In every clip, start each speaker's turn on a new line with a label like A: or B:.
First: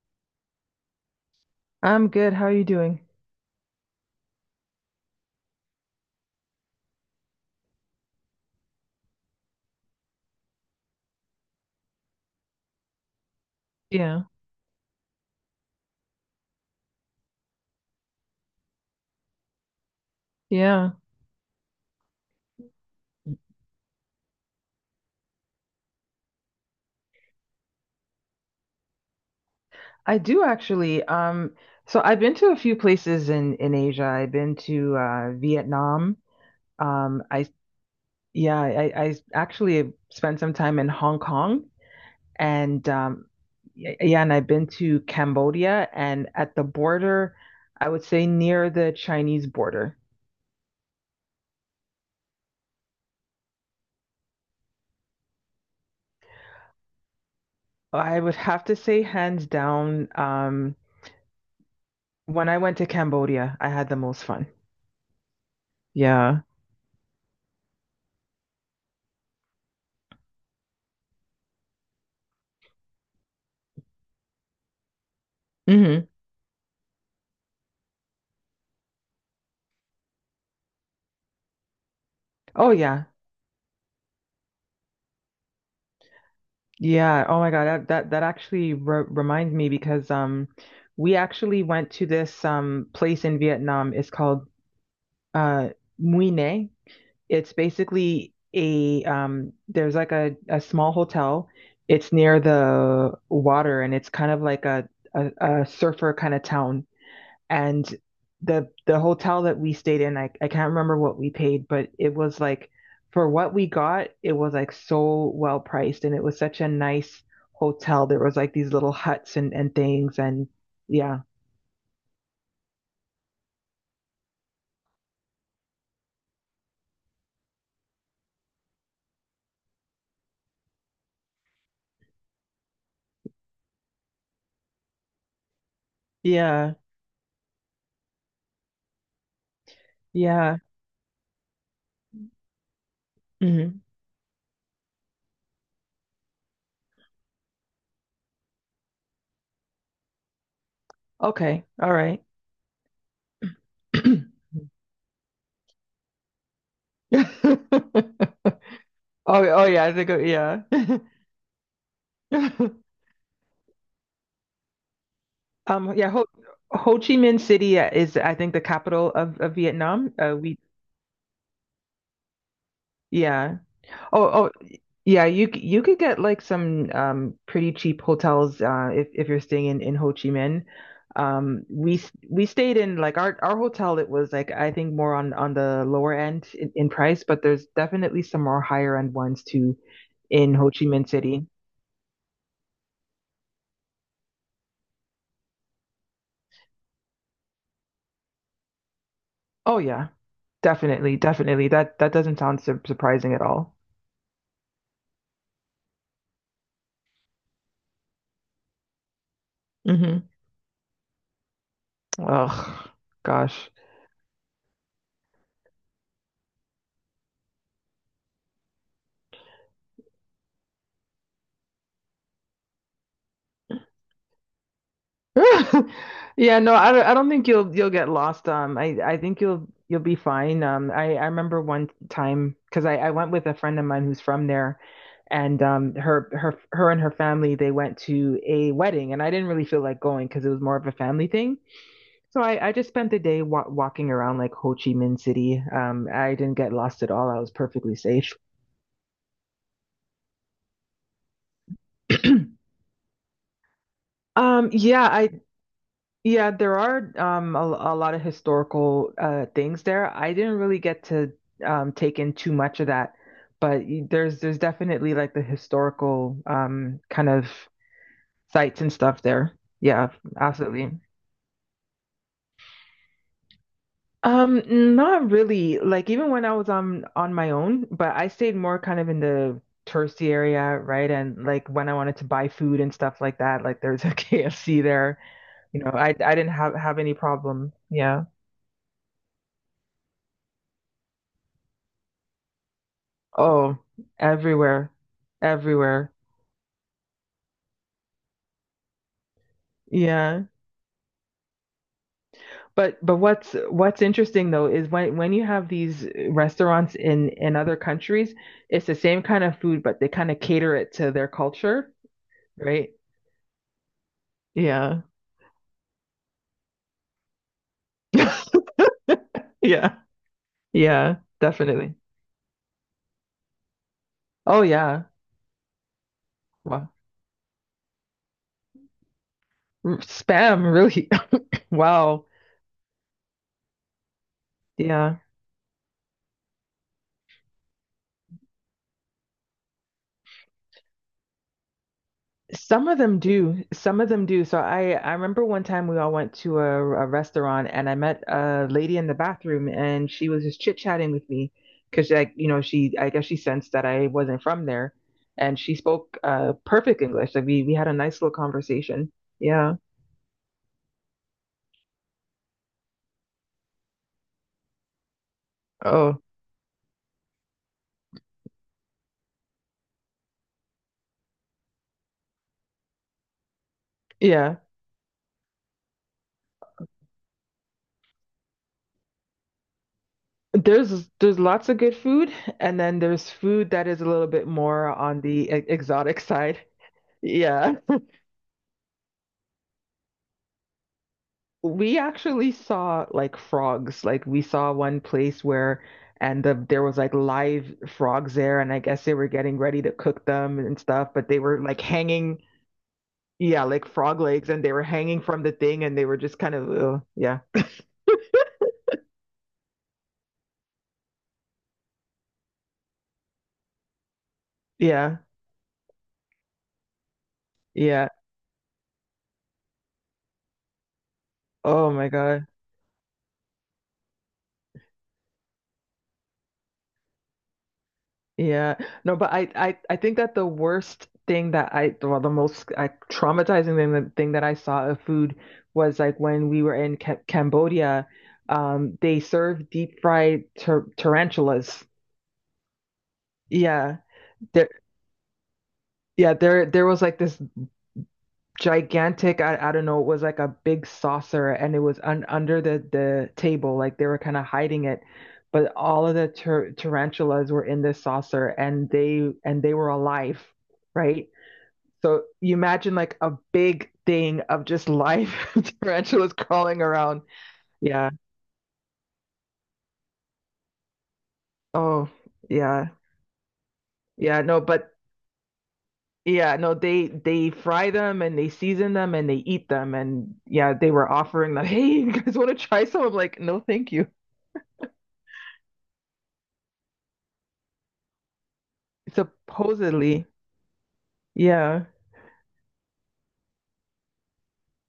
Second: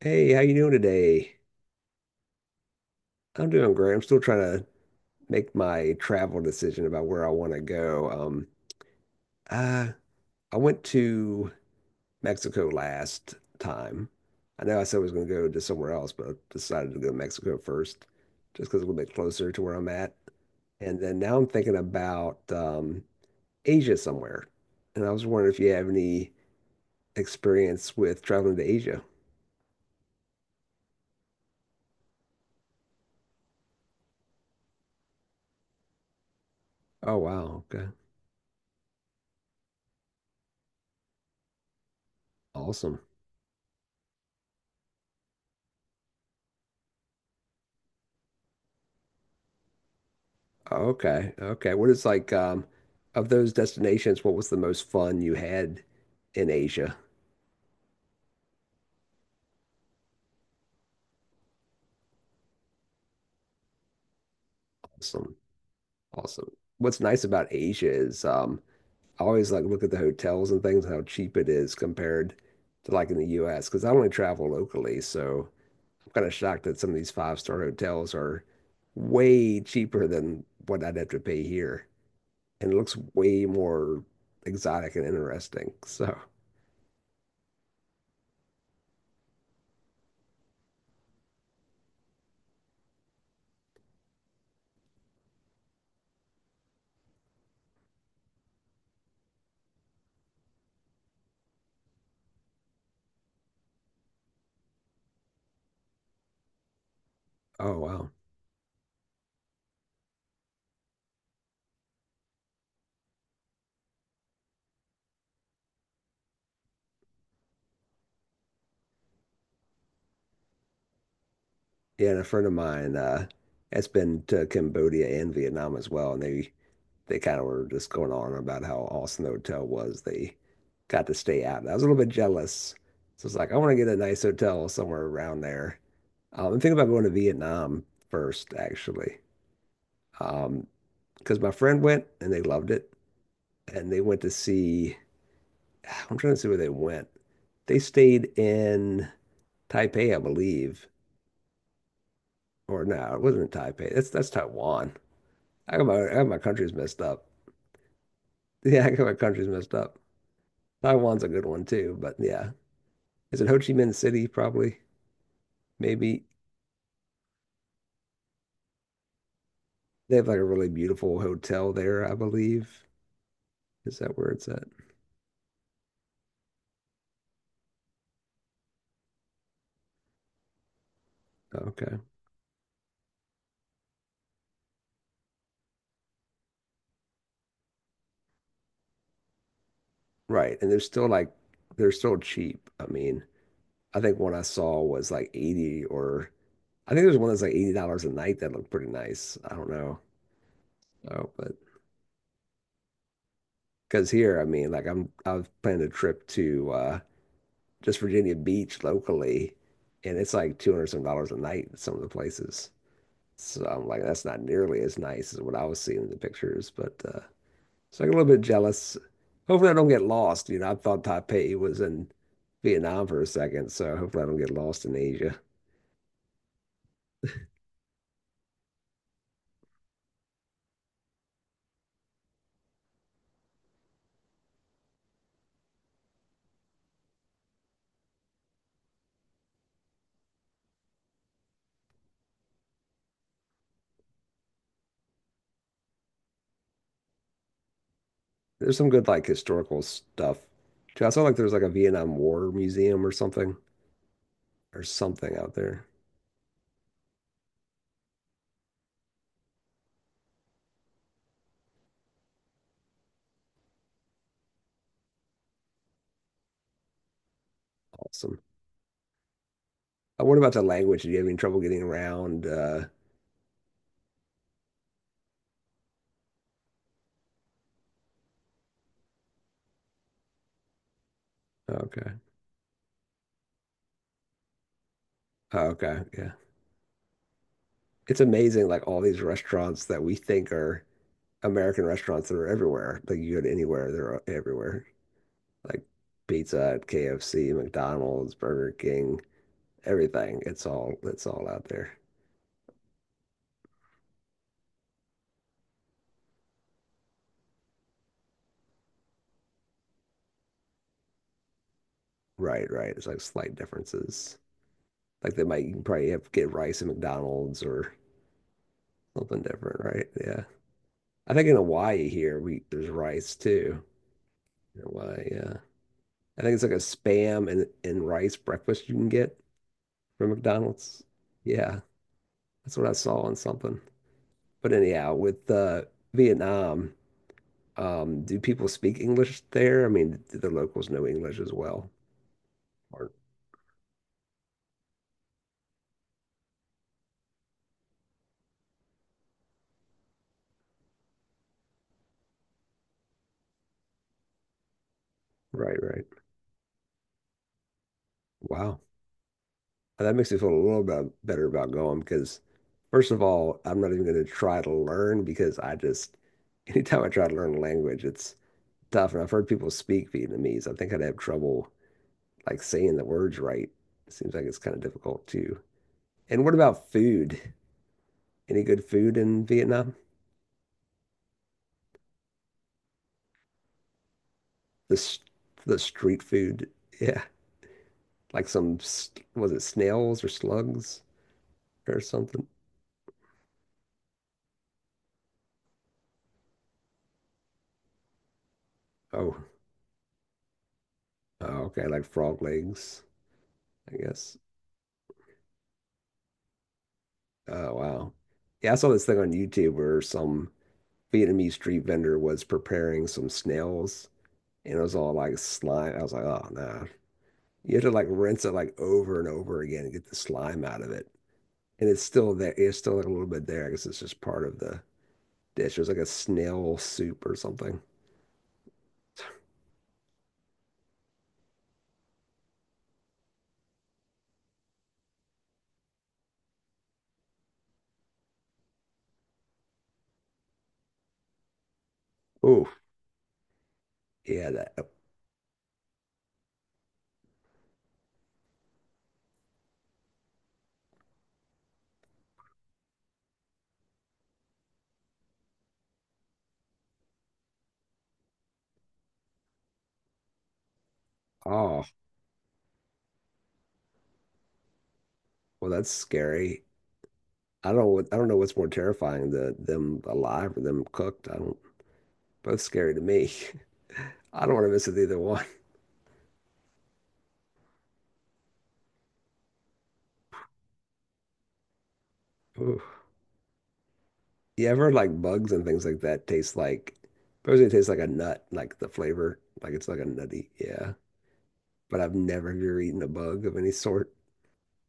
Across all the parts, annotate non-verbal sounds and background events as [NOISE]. A: Hey, how you doing today?
B: I'm good. How are you doing?
A: I'm doing great. I'm still trying to make my travel decision about where I want to go. Uh, I went to Mexico last time.
B: Yeah.
A: I know I said I was going to go to somewhere else, but I decided to go to Mexico first, just because it's a little bit closer to where I'm at.
B: Yeah.
A: And then now I'm thinking about Asia somewhere. And I was wondering if you have any experience with traveling to Asia.
B: I do actually. So I've been to a few places in Asia. I've been to Vietnam.
A: Oh,
B: I
A: wow. Okay.
B: Yeah, I actually spent some time in Hong Kong and
A: Awesome.
B: yeah, and I've been to Cambodia and at the border, I would say near the Chinese border.
A: Okay. Okay. What is like of those destinations, what was the most fun you had in Asia?
B: I would have to say hands down, when I went to Cambodia, I had the most fun.
A: Awesome.
B: Yeah.
A: Awesome. What's nice about Asia is I always like look at the hotels and things and how cheap it is compared to like in the US because I only travel locally, so
B: Hmm.
A: I'm kind of shocked that some of these five-star hotels are way cheaper than what I'd have to pay here.
B: Oh
A: And it looks
B: yeah.
A: way more exotic and interesting. So,
B: Yeah. Oh my God. That actually re reminds me because we actually went to this place in Vietnam. It's called uh Mũi Né. It's basically a there's like a small hotel. It's near the water and it's kind of like a, a surfer kind of town
A: oh
B: and
A: wow.
B: the hotel that we stayed in, I can't remember what we paid, but it was like for what we got, it was like so well priced and it was such a nice hotel. There was like these little huts and things and yeah.
A: Yeah, and a friend of mine has been to Cambodia and Vietnam as well, and they kind of were just going on about how awesome the hotel was. They got to stay out, and I was a little bit jealous. So it's like I want to get a nice hotel somewhere around there. I'm thinking
B: Yeah.
A: about going to Vietnam first, actually,
B: Yeah.
A: um, because my friend went and they loved it,
B: Hmm.
A: and they went to see. I'm trying to see where they went. They stayed in Taipei, I believe,
B: Okay. All right.
A: or no, it wasn't in Taipei. That's
B: [CLEARS THROAT]
A: Taiwan. How come my country's messed up? [LAUGHS] Yeah, how come my
B: Oh,
A: country's
B: oh
A: messed
B: yeah, I
A: up?
B: think yeah.
A: Taiwan's a good one too, but yeah.
B: [LAUGHS]
A: Is it Ho Chi Minh City? Probably.
B: Um yeah,
A: Maybe.
B: Ho, Ho Chi Minh City is I think the capital of Vietnam.
A: They have like a
B: We
A: really beautiful hotel there, I believe.
B: yeah.
A: Is that where
B: Oh,
A: it's
B: oh
A: at?
B: yeah, you could get like some pretty cheap hotels if you're staying in Ho Chi Minh.
A: Okay.
B: We stayed in like our hotel. It was like I think more on the lower end in price, but there's definitely some more higher end ones too in
A: Right.
B: Ho
A: And they're
B: Chi Minh
A: still like,
B: City.
A: they're still cheap. I mean, I think one I saw was like 80 or I think there's one that's like $80 a night that looked pretty nice. I don't
B: Oh
A: know.
B: yeah, definitely,
A: Oh, but
B: definitely. That doesn't sound surprising at all.
A: because here, I mean, like I've planned a trip to just Virginia Beach locally, and
B: Mm-hmm.
A: it's like 200 some dollars a night in some of the places.
B: Ugh,
A: So
B: gosh.
A: I'm like, that's not nearly as nice as what I was seeing in the pictures. But so I get a little bit jealous. Hopefully, I don't get lost. You know, I thought Taipei was in Vietnam for a second, so hopefully, I don't get lost in Asia.
B: [LAUGHS] Yeah, no, I don't think you'll get lost. I think you'll be fine. I remember one time because I went with a friend of mine who's from there, and her and her family they went to a wedding, and I didn't really feel like going because it was more of a family thing. So I just spent the day wa walking around like Ho Chi Minh City. I didn't get lost at all. I was perfectly safe.
A: There's some good like historical stuff too. I saw like there's like a Vietnam War
B: [CLEARS THROAT]
A: museum or something
B: Um,
A: or
B: yeah, I
A: something out there.
B: Yeah, there are a lot of historical things there. I didn't really get to take in too much of that, but there's definitely like the historical kind of
A: Awesome.
B: sites and stuff there. Yeah,
A: What about the
B: absolutely.
A: language? Do you have any trouble getting around?
B: Not really. Like even when I was on my own, but I stayed more kind of in the touristy area, right? And like when I wanted
A: Okay.
B: to buy food and stuff like that, like there's a [LAUGHS] KFC there. You know,
A: Okay. Yeah.
B: I didn't have any problem.
A: It's
B: Yeah.
A: amazing like all these restaurants that we think are American restaurants that are everywhere. Like you go to
B: Oh,
A: anywhere, they're everywhere.
B: everywhere.
A: Like
B: Everywhere.
A: Pizza Hut, KFC, McDonald's, Burger King, everything.
B: Yeah.
A: It's all out there.
B: But what's interesting though is when you have these restaurants in other countries, it's the same kind of food, but they kind of cater it to their culture,
A: Right,
B: right?
A: right. It's like slight differences.
B: Yeah.
A: Like they might you can probably have get rice at McDonald's or
B: [LAUGHS]
A: something different,
B: Yeah.
A: right? Yeah.
B: Yeah,
A: I think in
B: definitely.
A: Hawaii here we there's rice too.
B: Oh
A: In
B: yeah.
A: Hawaii, yeah. I think it's like a
B: Wow.
A: spam and rice breakfast you can get from
B: Spam,
A: McDonald's.
B: really. [LAUGHS]
A: Yeah.
B: Wow.
A: That's what I saw on something. But anyhow,
B: Yeah.
A: with Vietnam, do people speak English there? I mean, do the locals know English as well?
B: Some of
A: Or-
B: them do. Some of them do. So I remember one time we all went to a restaurant and I met a lady in the bathroom and she was just chit-chatting with me because like you know she I guess she sensed that I wasn't from there and she
A: Right, right.
B: spoke perfect English. Like we had a nice little
A: Wow.
B: conversation. Yeah.
A: That makes me feel a little bit better about going because, first of all, I'm not even going to try to learn
B: Oh,
A: [LAUGHS] anytime I try to learn a language, it's tough. And I've heard people speak Vietnamese. I think I'd have trouble like saying the words right. It seems like
B: yeah.
A: it's kind of difficult too. And what about food? Any good food in Vietnam?
B: There's lots of good food and then there's food that is a little bit more
A: the
B: on the
A: the
B: exotic [LAUGHS]
A: street
B: side.
A: food. Yeah,
B: Yeah.
A: like some was it snails or slugs
B: We
A: or something?
B: actually saw like frogs. Like we saw one place where and there was like live frogs there and I guess they were
A: Oh,
B: getting ready to cook them and stuff, but they were
A: oh,
B: like
A: okay, like frog
B: hanging
A: legs,
B: yeah, like
A: I
B: frog
A: guess.
B: legs and they were hanging from the thing and they were just kind of yeah.
A: Oh wow, yeah, I saw this thing on YouTube where some Vietnamese street vendor was preparing some snails, and it was all
B: Yeah.
A: like slime. I was like, oh no, you have to like
B: Yeah.
A: rinse it like over and over again and get the slime out of it, and
B: Oh
A: it's
B: my
A: still
B: God.
A: there. It's still like a little bit there. I guess it's just part of the dish. It was like a snail soup or something.
B: Yeah. No, but I think that the worst thing that I, well, the most traumatizing thing, the thing that I saw of food was like when we were in Ca Cambodia, they served deep fried tarantulas.
A: Oh,
B: Yeah.
A: yeah,
B: There, yeah, there was like this gigantic, I don't know, it was like a big saucer and it was un under the table. Like they were kind of hiding it. But all of the tarantulas were in this saucer and and they were alive, right?
A: oh,
B: So you imagine like a big thing of just live
A: well,
B: [LAUGHS]
A: that's
B: tarantulas
A: scary.
B: crawling around.
A: I don't know what,
B: Yeah.
A: I don't know what's more terrifying, them alive or them cooked. I don't,
B: Oh,
A: both
B: yeah.
A: scary to me. [LAUGHS]
B: Yeah,
A: I don't
B: no,
A: want to mess
B: but
A: with either one.
B: yeah, no, they fry them and they season them and they eat them and yeah, they were offering them, [LAUGHS] "Hey, you guys want to
A: [LAUGHS] Ooh.
B: try some?" I'm like, "No, thank you."
A: Yeah, I've heard like bugs and things like that taste like, supposedly it tastes like a nut, like the flavor, like it's like a
B: Supposedly.
A: nutty. Yeah,
B: Yeah.
A: but I've never have you ever eaten a bug of any sort.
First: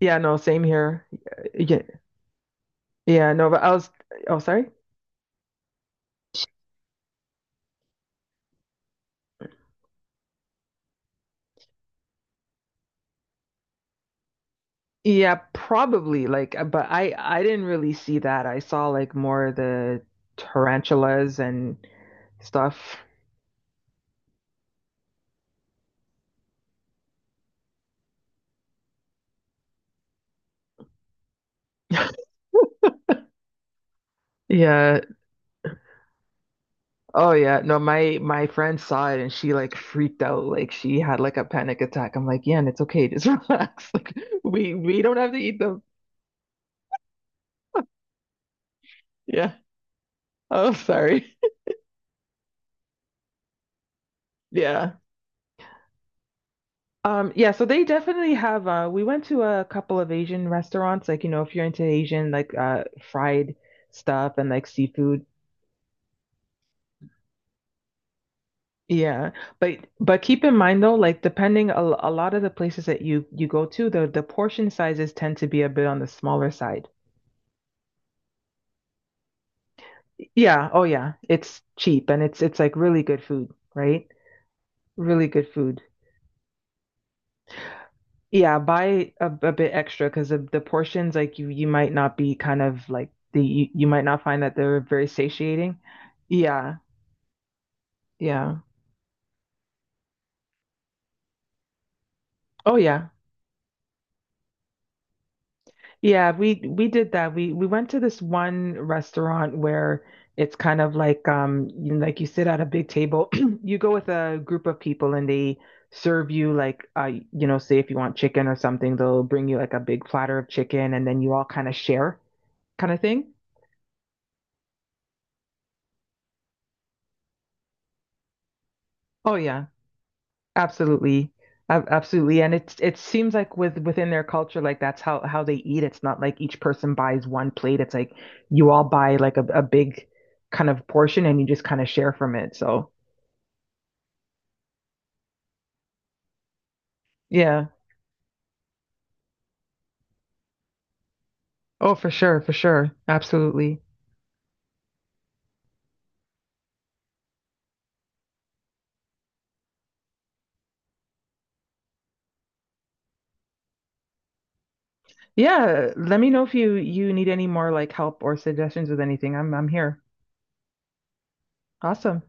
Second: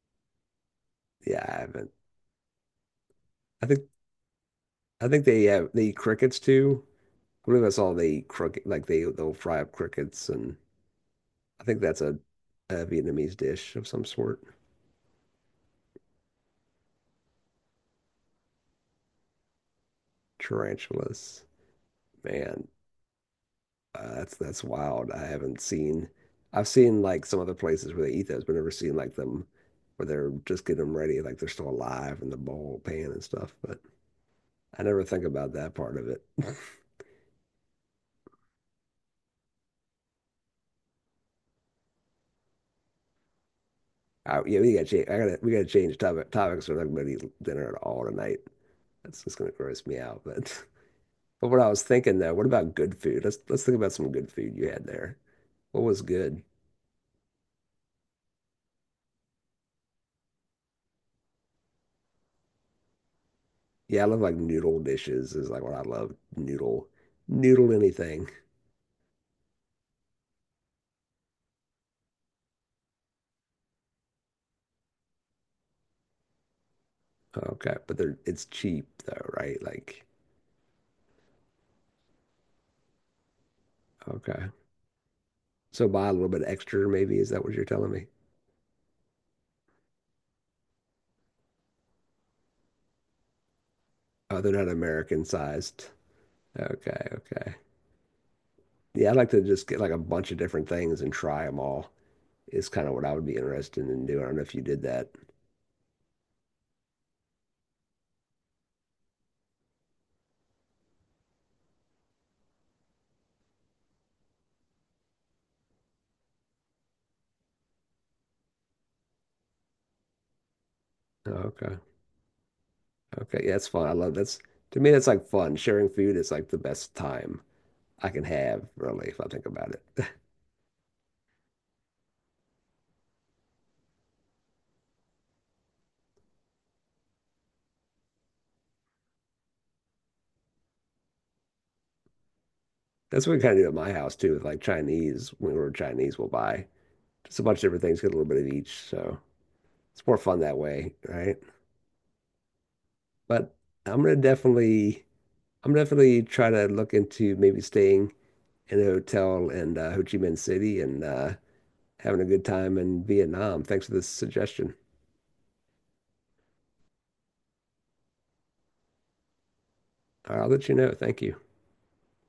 B: Yeah, no, same here.
A: Yeah, I
B: Yeah.
A: haven't.
B: Yeah, no, but
A: I
B: I
A: think
B: was oh, sorry.
A: I think they have they eat crickets too. I believe I saw they eat cricket, like they'll fry up crickets, and I think that's a Vietnamese dish of some sort.
B: Yeah, probably like but I didn't really see that. I saw like more the tarantulas
A: Tarantulas.
B: and
A: Man,
B: stuff.
A: that's wild. I haven't seen I've seen like some other places where they eat those, but never seen like them where they're just getting them ready, like they're still alive
B: [LAUGHS]
A: in the bowl pan and stuff. But I
B: Yeah.
A: never think about that part of it. [LAUGHS]
B: Oh yeah. No, my friend saw it and she like freaked out. Like she had like a panic attack. I'm like, yeah, and it's okay. Just relax. [LAUGHS] Like
A: I, yeah, we gotta
B: we
A: change.
B: don't
A: I
B: have to
A: gotta we
B: eat
A: gotta
B: them.
A: change topics. We're not gonna eat dinner at all tonight.
B: [LAUGHS]
A: That's just gonna
B: Yeah.
A: gross me out. But [LAUGHS]
B: Oh, sorry.
A: but what I was thinking though, what about good food? Let's think about some good food you had
B: Yeah.
A: there. What was good?
B: Yeah, so they definitely have we went to a couple of Asian restaurants, like you know, if you're into Asian like fried
A: Yeah, I love like
B: stuff and like
A: noodle
B: seafood.
A: dishes is like what I love. Noodle anything.
B: Yeah. But keep in mind though, like depending a lot of the places that you go to, the portion sizes tend to be a bit on the smaller side.
A: Okay, but they're it's cheap though, right? Like,
B: Yeah, oh yeah. It's cheap and it's like really good food, right?
A: okay.
B: Really good food.
A: So buy a little bit extra, maybe. Is that what you're telling me?
B: Yeah, buy a bit extra because of the portions like you might not be kind of like the you might not
A: Oh,
B: find
A: they're
B: that
A: not
B: they're very
A: American
B: satiating.
A: sized.
B: Yeah.
A: Okay, okay.
B: Yeah.
A: Yeah, I'd like to just get like a bunch of different things and try them all. Is
B: Oh
A: kind of what
B: yeah.
A: I would be interested in doing. I don't know if you did that.
B: Yeah, we did that. We went to this one restaurant where it's kind of like you know, like you sit at a big table. [CLEARS THROAT] You go with a group of people and they serve you like you know, say if you want chicken or something, they'll bring you like a big platter of chicken and then you all kind of
A: Okay,
B: share kind of thing.
A: okay. Yeah, that's fun. I love that's to me, that's like fun. Sharing food is like the best time I can have, really, if I
B: Oh
A: think
B: yeah,
A: about it. [LAUGHS]
B: absolutely. Absolutely. And it's it seems like with within their culture, like that's how they eat. It's not like each person buys one plate. It's like you all buy like a big kind of portion and you just kind of share from it. So
A: That's what we kind of did at my house too, with like Chinese. When we were Chinese, we'll buy just a bunch of
B: yeah.
A: different things, get a little bit of each. So it's more fun that way, right?
B: Oh, for sure, for sure.
A: But
B: Absolutely.
A: I'm gonna definitely, I'm definitely try to look into maybe staying in a hotel in Ho Chi Minh City and having a good time in Vietnam. Thanks for this suggestion.
B: Yeah. Let me know if you need any more like help or suggestions with anything. I'm here.
A: All right, I'll let you know. Thank you.
B: Awesome.